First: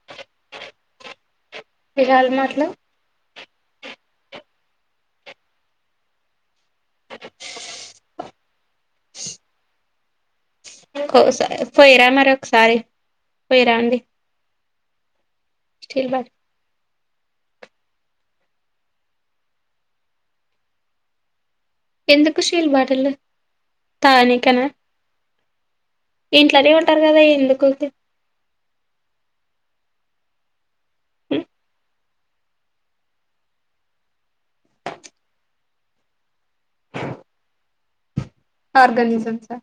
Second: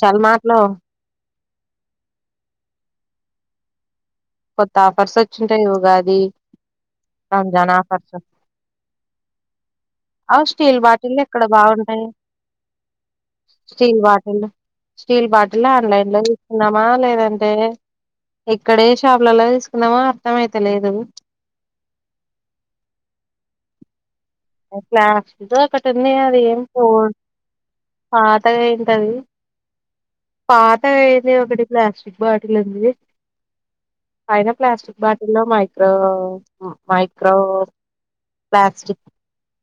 చాలా మాట్లు హిరల్ మాట్లు కొత్త ఆఫర్స్ వచ్చింటాయి ఉగాది రంజాన్ ఆఫర్స్ స్టీల్ బాటిళ్లు ఎక్కడ బాగుంటాయి పోయిరా మరి ఒకసారి పోయిరా అండి స్టీల్ బాటిళ్లు స్టీల్ బాటిళ్లు స్టీల్ ఆన్లైన్ లో బాటిల్ తీసుకుందామా లేదంటే నె ఇక్కడే షాపులలో తీసుకుందామా అర్థం అయితలేదు ఎందుకు స్టీల్ బాటిల్లు ప్లాస్టిక్ దో ఒకటి ఉంది అది ఏం ఇంట్లోనే పో ఉంటారు కదా ఎందుకు పాతగాయింటది పాతగా అయింది. ఒకటి ప్లాస్టిక్ బాటిల్ ఉంది. పైన ప్లాస్టిక్ బాటిల్లో మైక్రో మైక్రో ఆర్గానిజమ్స్ ఆ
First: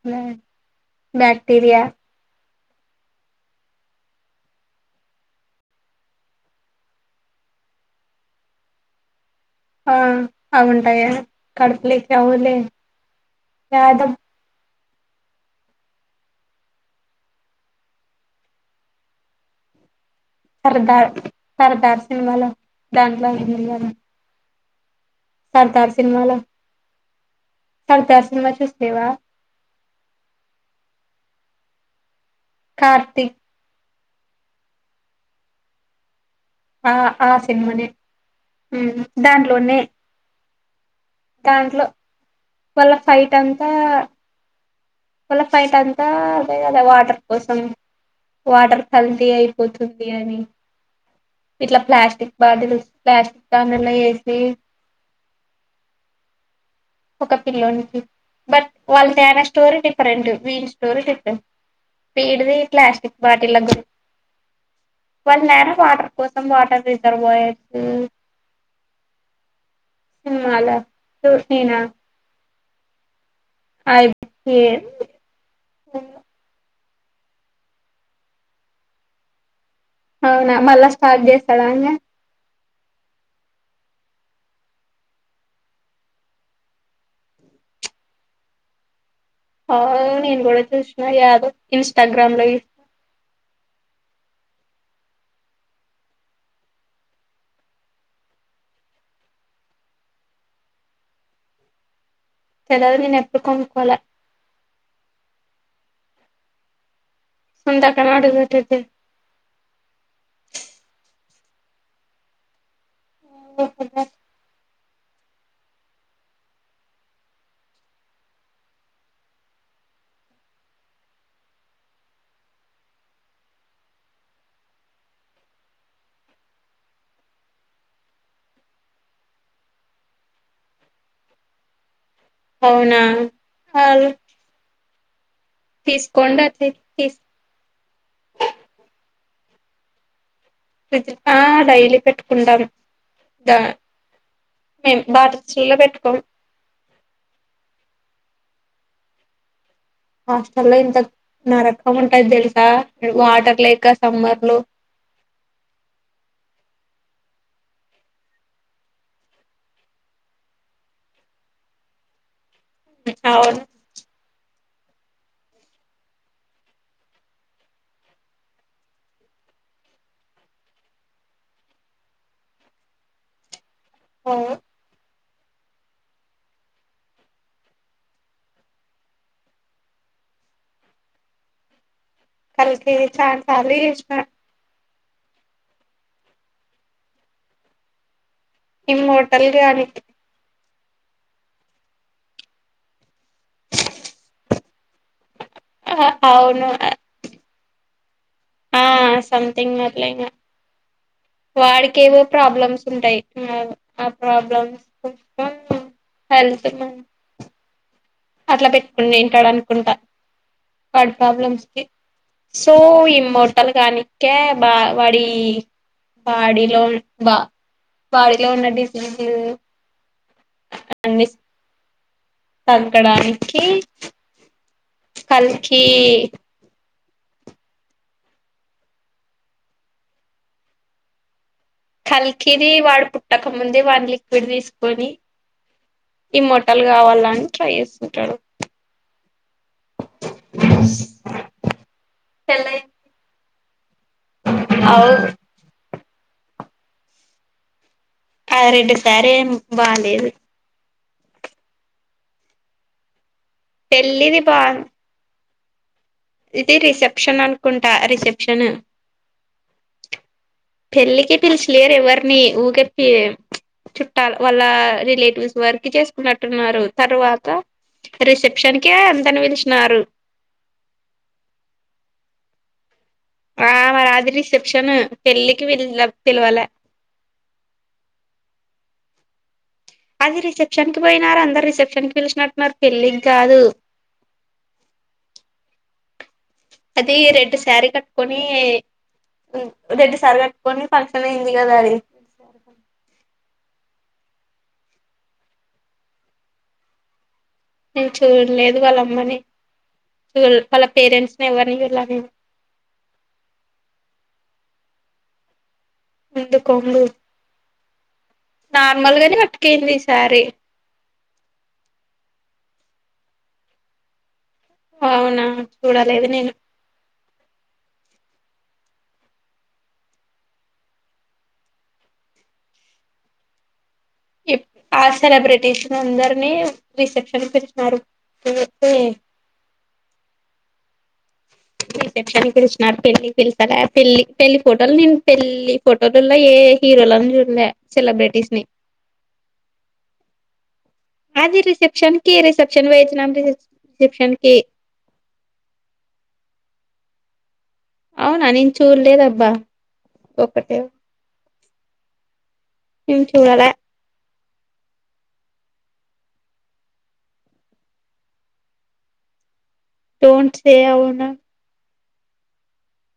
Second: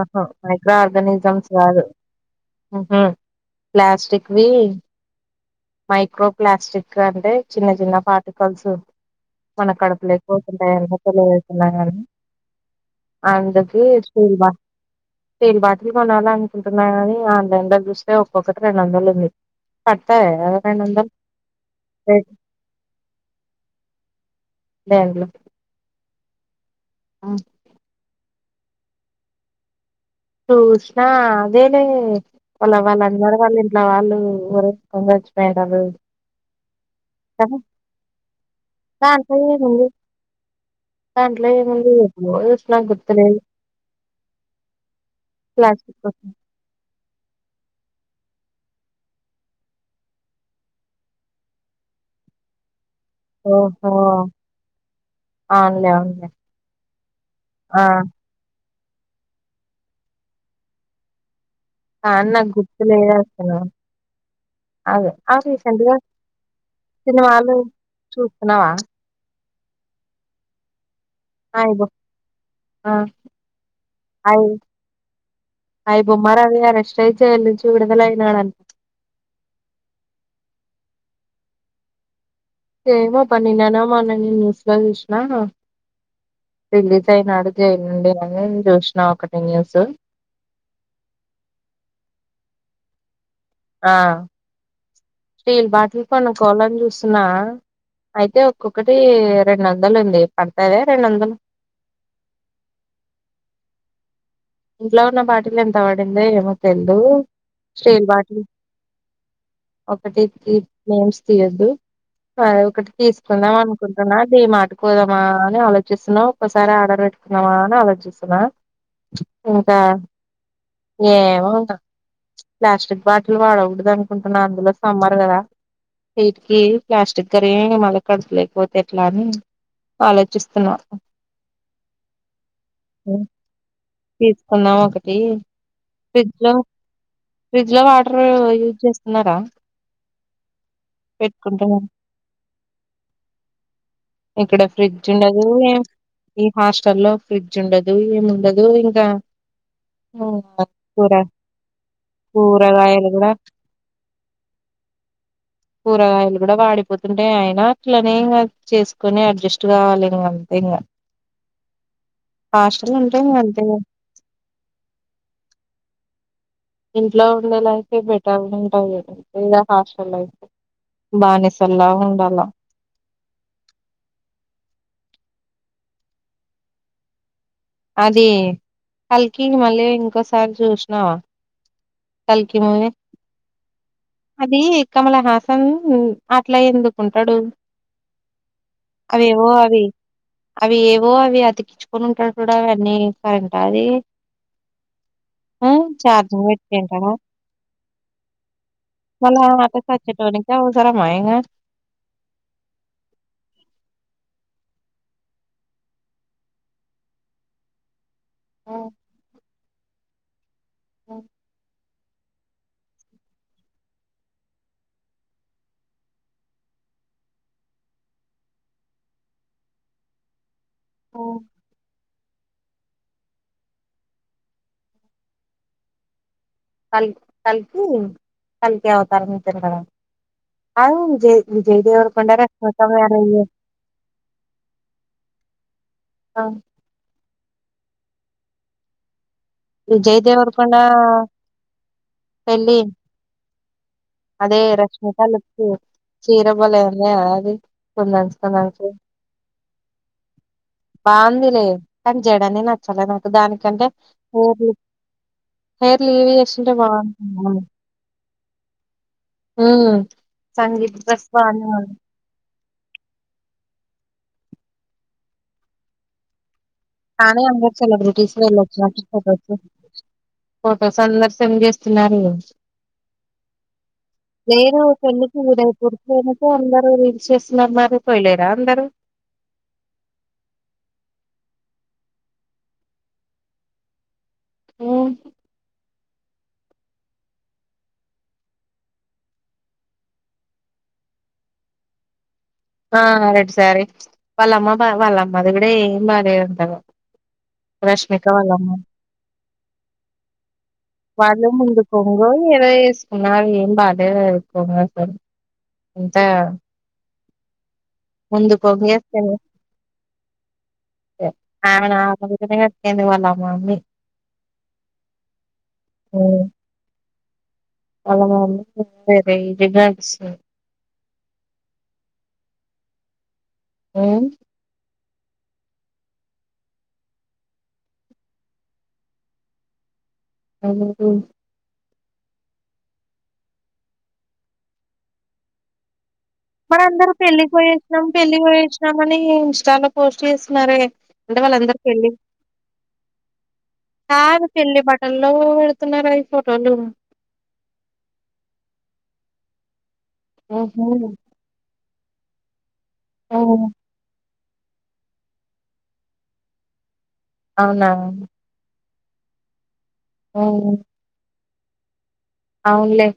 ఆహో మైక్రో ఆర్గనిజమ్స్ బ్యాక్టీరియా గాదు ఉహ ప్లాస్టిక్‌వి మైక్రో ప్లాస్టిక్ అంటే చిన్న చిన్న పార్టికల్స్ మన ఆ కడుపులోకి అవి పోతుంటాయంట ఉంటాయా తెలియకుండానే కడుపులోకి అవులే అందుకే యాదో స్టీల్ బా స్టీల్ బాటిల్ కొనాలనుకుంటున్నానని, ఆన్లైన్ లో చూస్తే ఒక్కొక్కటి రెండు వందలు ఉంది. పడ్ సర్ధార్ సర్దార్ రేట్ సినిమాలో దాంట్లో ఉందికదా దేంట్లో సినిమాలో ఆ సర్దార్ సినిమా చూసిలేవా చూష్ణ అదేలే వాళ్ళ వాళ్ళ కార్తీక్ అన్నారుగా వాళ్ళ ఇంటి వాళ్ళు హ్మ్ ఉరేసుకొని సచ్చిపోయిండన ఆ ఆ సినిమానే హ్మ్ దాంట్లో దాంట్లోనే ఏముంది దాంట్లో ఏముంది. ఎప్పుడో చూసినా వాళ్ళ ఫైట్ గుర్తులేదు. అంతా వాళ్ళ ఫైట్ అంతా ప్లాస్టిక్ అదేగ వాటర్ కోసం వాటర్ ఫల్తీ అయిపోతుంది అని ఇట్లా ప్లాస్టిక్ బాటిల్స్ ప్లాస్టిక్ దానిలో ఓహో వేసి అవునులే అవున్లే ఒక పిల్లోనికి బట్ వాళ్ళ తేన స్టోరీ డిఫరెంట్ వీని స్టోరీ డిఫరెంట్ కానీ నాకు పీడిది గుర్తులేదు ప్లాస్టిక్ అసలు బాటిల గు అదే ఆ వానేర రీసెంట్ గా వాటర్ కోసం వాటర్ రిజర్వ్ సినిమాలు యర్స్ చూస్తున్నావా సినిమాల్ సూసినా ఆ అయి అయిబోమ రాసార సి ట్రై చేయాలి చూడదల యినాడని అవునా మళ్ళా స్టార్ట్ చేస్తాడా ఇంగా ఏమో పన్నినానా మా నన్న న్యూస్ లో చూసినా రిలీజ్ అయినాడు. జైలు నుండి అని చూసిన. ఒకట్ ఆ నేను కూడా చూసిన యాదవ్ ఇన్స్టాగ్రామ్ లో ఆ స్టీల్ బాటిల్ కొనుక్కోవాలని చూస్తున్నా. అయితే ఒక్కొక్కటి రెండు వందలుంది. పడతద రెండు వందల్ తెలవదు నేను ఎప్పుడు కొనుక్కోల ఇంట్లో ఉన్న బాటిల్ ఎంత పడింది ఏమో తెలి దు. సొంత స్టీల్ బాటిల్ అడుగుతుంది ఒకటి ఏంది ఆ ఒకటి తీసు కొందాం అనుకుంటున్నా డిమార్ట్, పోదామా అని ఆలోచిస్తున్న, ఒక్కసారి ఆర్డర్ పెట్టుకుందామా అని ఆలోచిస్తున్నా, ఇంకా ఏమ ప్లాస్టిక్ బాటిల్ వాడకూడదు అనుకుంటున్నా, అందులో సమ్మర్ కదా వీటికి ప్లాస్టిక్ కరిగి మళ్ళ కరిగి పోతే ఎట్లా అని ఆలోచిస్తున్నా. అవునా ఆ ఆ ఒకటి ఫ్రిడ్జ్ లో ఫ్రిడ్జ్ లో వాటర్ యూజ్ చేస్త తిన్నారా తీసు ఆ పెట్టుకుంటాన్నాం డైలీ పెట్టుకుంటాం దా ఇక్కడ మేము ఫ్రిడ్జ్ ఉండదు, బాటిల్స్లో పెట్టుకోం ఈ హాస్టల్ లో ఫ్రిడ్జ్ ఉండదు. అ ఆ హాస్టల్ లో ఎంత కూర నరకం ఉంటాది, తెలుసా కూరగాయలు కూడా వాటర్ లేక సమ్మర్ లో పోతుంటే అయినా అట్లనే ఇగా చేసుకొని అడ్జస్ట్ కావాలి ఇంకా అంతే ఇంకా హస్టల్ లో ఉంటే మరి అవును అంతే ఇంట్లో ఉండే లైఫ్ బయట ఉంటాయి, ఇడా హాస్టల్ లైఫ్ బానిసలా ఉండాల, ఆ అది కల్కి మళ్ళీ ఇంకోసారి చూసినావా, కల్కి చానా సార్లు చూసిన, కమల హాసన్ అట్లా ఎందుకుంటాడు. ఈ మెటల్ అవేవో అవి గానికి అవి ఏవో అవి అతికించుకొని ఉంటాడు. చూడాలని ఏంటి అది ఫోన్ ఛార్జింగ్ అవును పెటుకుంటాడా, ఆ సంథింగ్ అట్లా ఇగా సచ్చేటోనికి అవసరమా వాడికి ఏవో ప్రాబ్లమ్స్ ఉంటాయి, ఆ ప్రాబ్లమ్స్ హెల్త్ మ అట్లా ఇంగ పెట్టుకొండూ ఏంటి ఆడని కుంట వాడి ప్రాబ్లమ్స్ కి సో ఈమోటల్ కానికే బా వాడి బాడీలో బా బాడీలో ఉన్న డిసీజు అన్ని తగ్గడానికి కల్కి కల్ కల్కి కల్కి అవతారం ఎత్తడంటావా అవును విజయ్, విజయ్ దేవరకొండ కల్కిది రష్మిక వాడు మ్యారేజ్ పుట్టక ముందే వాడి లిక్విడ్ తీసుకొని ఈ మోటల్ కావాలని, ట్రై చేస్తుంటరు, ఈ జయదేవర్ కొండ పెళ్ళై పెళ్ళి అదే అవు రష్మిక [unintelligible] చీర పోలే అన్నా అది కుందన్స్ ఆ కుందన్స్ రెండు సారేం బాలేేదు బాగుందిలే కానీ జడనే నచ్చలే న దానికంటే పెళ్ళిది బా [unintelligible] లీవ్ చేసింటే ఇది రిసెప్షన్ అనుకుంటా రిసెప్షను మ్ పెళ్ళికి పిలిచలేరు ఎవరిని ఊకెప్పి చుట్టాల వాళ్ళ రిలేటివ్స్ వరకి చేసుకున్నట్టున్నారు కానీ తర్వాత అందరు సెలబ్రిటీస్ వెళ్ళొ రిసెప్షన్ కే అంతని [unintelligible] పిలిచినారు ఫొటోస్ అందరు సెండ్ చేస్తున్నారు. ఆ మరి అది లేేను రిసెప్షన్ ఒక పెళ్ళకి పెళ్ళికి దయ పిల పర్కు వెనకే పిలవాలే అందరు రీల్స్ చేస్తున్నారు, మరి పోయలేరా అందరు అది రిసెప్షన్ కి పోయినారా అందరు రిసెప్షన్ కి పిలిచినట్టున్నారు పెళ్ళికి కాదు ఆ అది రెడ్ శారీ కట్టుకొని రెడ్ శారీ కట్టుకొని ఫంక్షన్ అయింది కదా అది ఆ రెడ్ సారి వాళ్ళమ్మ బా వాళ్ళమ్మది కూడా ఏం బాగాలేదు అంతగా నేను రష్ష్మిక వళ్ళమా చూడలేదు వాళ్ళ అమ్మని చూ వాళ్ళ పేరెంట్స్ వాళ్ళ ని ఎవరిని చూడలే ముందుకోంగ నేను ఏదో వేసుకున్నారు ఏం బాగాలేదు అ అందు కొంగు ముందు కొంగు నార్మల్ ఏసుకొని గానే కట్టుకొనింది సారి ఆవున కడింది వాళ్ళ మా అమ్మీ అవునా చూడాలేదు నేను రే ఇదిగా స అ ఇప్ ఆ సెలబ్రిటీష్ అందరినీ రిసెప్షన్ పెలిచ్చినారు [unintelligible] [unintelligible] రిసెప్షన్ పిలిచినన్నారు పెళ్ళికి వెళ్తారా పెళ్లి పెళ్లి ఫోటోలు నేను పెళ్ళి ఫోటో మనందరూ పెళ్ళి పోయేసినాం పెళ్ళి సెలబ్రిటీస్ ని పోయేసినాం అని ఇంస్టాలో పోస్ట్ చేస్నారే అంటే అది వాళ్ళందరు పెళ్లి రిసెప్షన్ కి రిసెప్షన్ పోయిచ్చినాం అ రిసెప్షన్ కి అవునా నేన్ చూలేదబ్బా ఆఒ నేన్ చూడాలే హ్మ్. అవునా టోట్ ఉమ్ స అవునా అవునులే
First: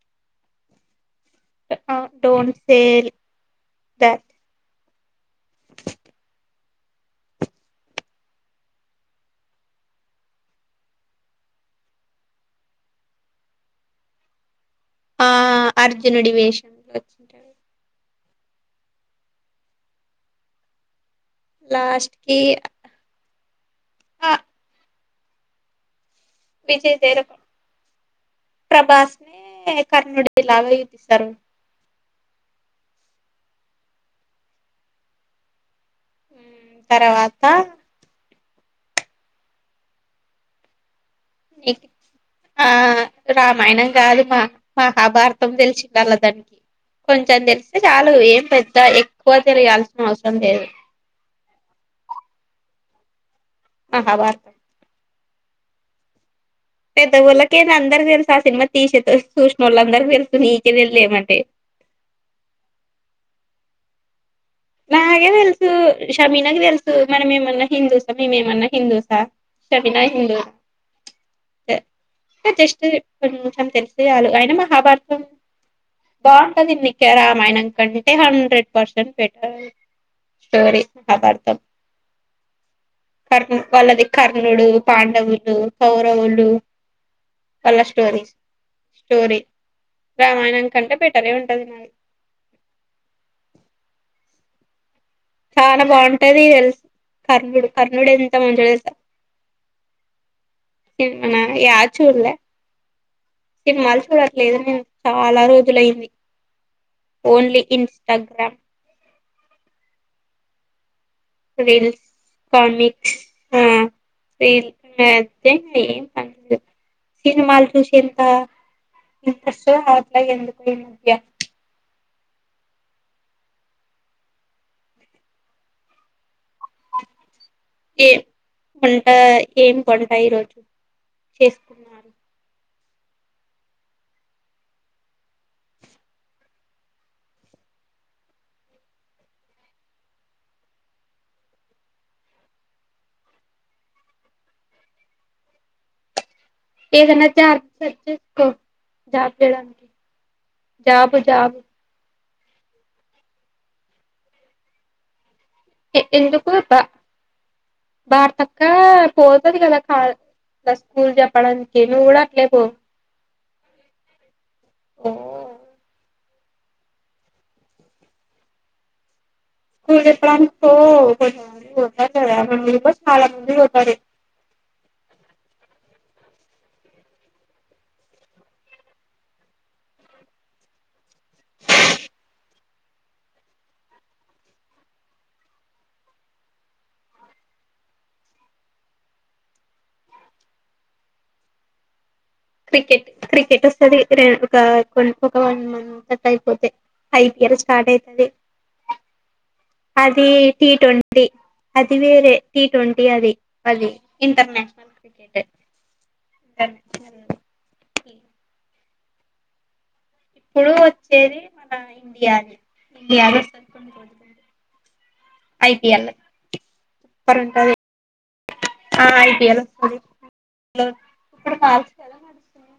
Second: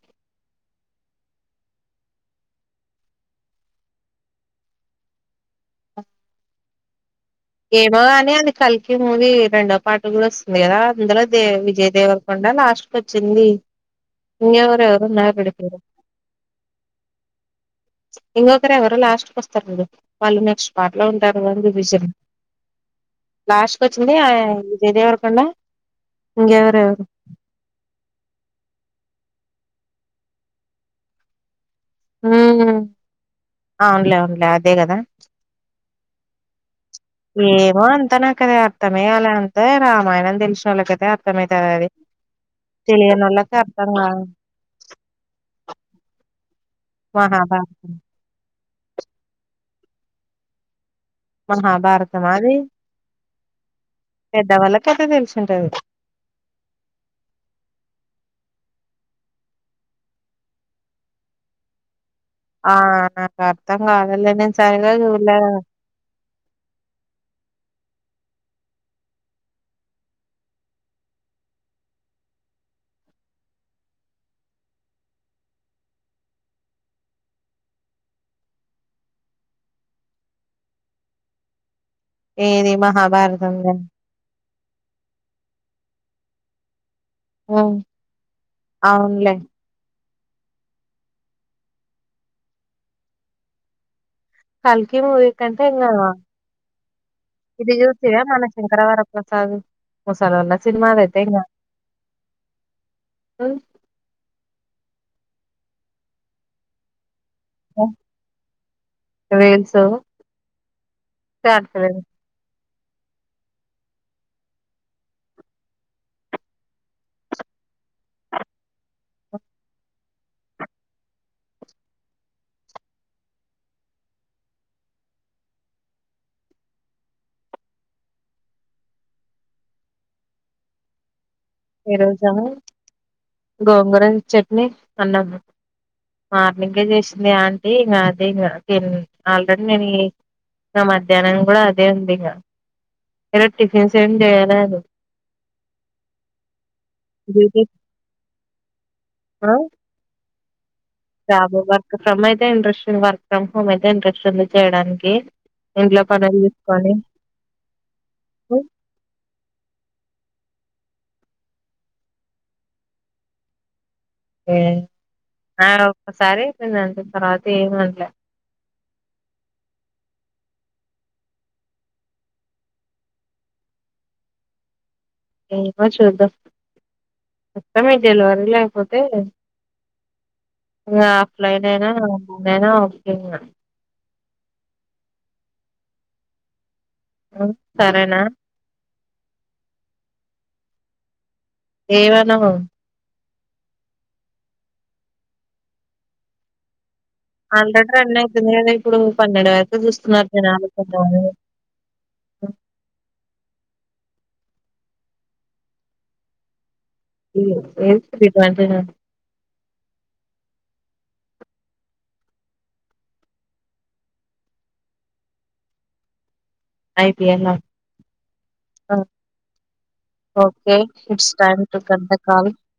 డోంట్ సే దట్ ఏమోగాని అది కలికి మూది రెండో పాటు కూడా వస్తుంది కదా అందులో దే విజయ దేవరకొండ లాస్ట్ లో వచ్చింది ఇవ. ఆ అర్జునుడి వేషంలో ఇంకొకరు ఎవరు లాస్ట్ క వస్తారండి వాళ్ళు నెక్స్ట్ పార్ట్. ఎలా ఉంటారు వంది విషయం లాస్ట్ కి లాస్ట్ వచ్నే ఆయా విజయ్ దేవరకొండ విజయ ఇంకెవరెవరు తెర ప్రభాస్ కనుడ లాభ ఇ తీ సార్ ఆ ఉన్లే ఉన్లే అదే కదా ఉ ఏమో అంతా నా కద మేయాల అంతే రామాయణం తెలిసిన వాళ్ళు కైతే అర్థం నకు ఆ రామాయణం కాదు మా మహాభారతం తెలిసి వాళ్ళ దానికి కొంచెం మహాభారత తెలిస్తే చాలు ఏం పె ఇ ఎక్కువ తిరగాల్సిన అవసరం లేదు మహాభారత మాది పెద్ద మహాభారతం వాళ్లకయితే తేలుసు ఉంటది పెద్దవాళ్లకయితే అందరికి తేల్సు ఆ సినిమా తిషేట్ చూసినోళ్లందరికి తేల్సు నీకే తేలియలే ఎమంటే. ఆ నాకు అర్థం కాదల్లె నేన్ నాగే తెల్సు ఇష్ కమీనాకు తెలుసు మనం ఏమన్నా హిందూసా మేమేమన్నా హిందూసా స్టఫినయి హిందూ జస్ట్ కొంచెం తెలిస్తే చాలు ఆయన మహాభారతం బాగుంటది మీకె రామాయణం కంటే హండ్రెడ్ పర్సెంట్ బెట్. స్టోరీ అపార్థం ఏది మహాభారతం కర్ణ్ దా వాళ్ళది కర్ణుడు పాండవులు కౌరవుల్లు ఉమ్ కళ్ల స్టోరీస్ అవునులే స్టోరీ రామాయణం కంటే బెటరె ఉంటది నాది కల్ చాలా బాగుంటది తెల్స్ కర్ణుడు ఇది కర్ణుడు చూసివా ఎంత మన మంచిగా తేల్స శంకరవరప్రసాద్ ముసలోళ్ళ సినిమాదైతే సినిమానా ఇంగా ఎడ్ చూడలే సినిమాలు చూడట్లేదు నేను. చాలా రోజులయింది ఓన్లీ ఇన్స్టాగ్రామ్ ఇవెల్స్ కాన్ఫిడెంట్ రీల్స్ కామిక్స్ ఆ ఈ మద్య ఏం పనిలేద్ సినిమాలు చూసెంత మీ సిస్టర్ హ్యప్ అలా ఎందుక్ పొయింది ముఖ్య ఏ కొంట ఏం కొంట ఈ రోజు ఈ రోజా గోంగూర చట్నీ అన్నము మార్నింగే చేసింది ఆంటీ ఇంగ అదే ఇంగ తిన్ ఆల్రెడీ నేని ఇంగ మధ్యాహ్నం కూడా అదే ఉంది ఇంగ ఈ రోజ్ టిఫిన్స్ ఏం చేయరాదు ఏదన్నా జార్జ్ సెర్చ్ చేసుకొ జాబ్ చేయడానికి జాబు వర్క్ ఫ్రమ్ అయిత్ యితే ఇంట్రెస్టేడ్ వర్క్ ఫ్రమ్ హోమ్ అయితే ఇంట్రెస్ట్ ఉంది చేయడానికి ఎ ఇంట్లో పనులు ఎందుకు త్త చూసుకొని భారతక్క పోతది కద కా ఇట్ల స్కూల్ చేప్పడానికి నువ్ కూడా అట్లే పో ఎ ఓ ఆవ్ ప్రత్సారి చెయమంటద్ తరువాత ఏమాన్లే స్కూల్ చెప్పడానికి పో కొంచం అలు ఇలు ఉంటారు గదా వాల్ మీతో స్మాలర్ నుండి చేప్తది ఏమొ చూద్దాం కష్టమే డెలివరీలు అయిపోతే ఇగ ఆఫ్లైన్ అయినా ఆన్లైన్ అయిన ఓకే ఇగ ఉ సరేనా ఏవత్ లవొ క్రికెట్ క్రికెట్ వస్తది రం ఒక కొ ఒక వన్ మంత్ తట్ అయిపోతే ఐపీఎల్ స్టార్ట్ ఆల్రెడీ రన్ అయితది అవుతుంది కదా ఇప్పుడు పన్నెండు వరకు అది చూస్తున్నారు జనాలు టి కొంతమంది ట్వంటీ అది వేరే టి ట్వంటీ అది అది ఇంటర్నేషనల్ క్రికెట్ ఇర్ ఏంటిది ఆన్లైనా ఇప్పుడు వచ్చేది మన ఇండియాని ఇండియానే వస్తది ఐపిఎల్ ఐపిిఎల్ ఆ ఐపీఎల్ వస్తది ఓకే ఇట్స్ ఇప్పుడు టైం టూ కాల్స్ కట్ కదా ద కాల్ నడుస్తుంది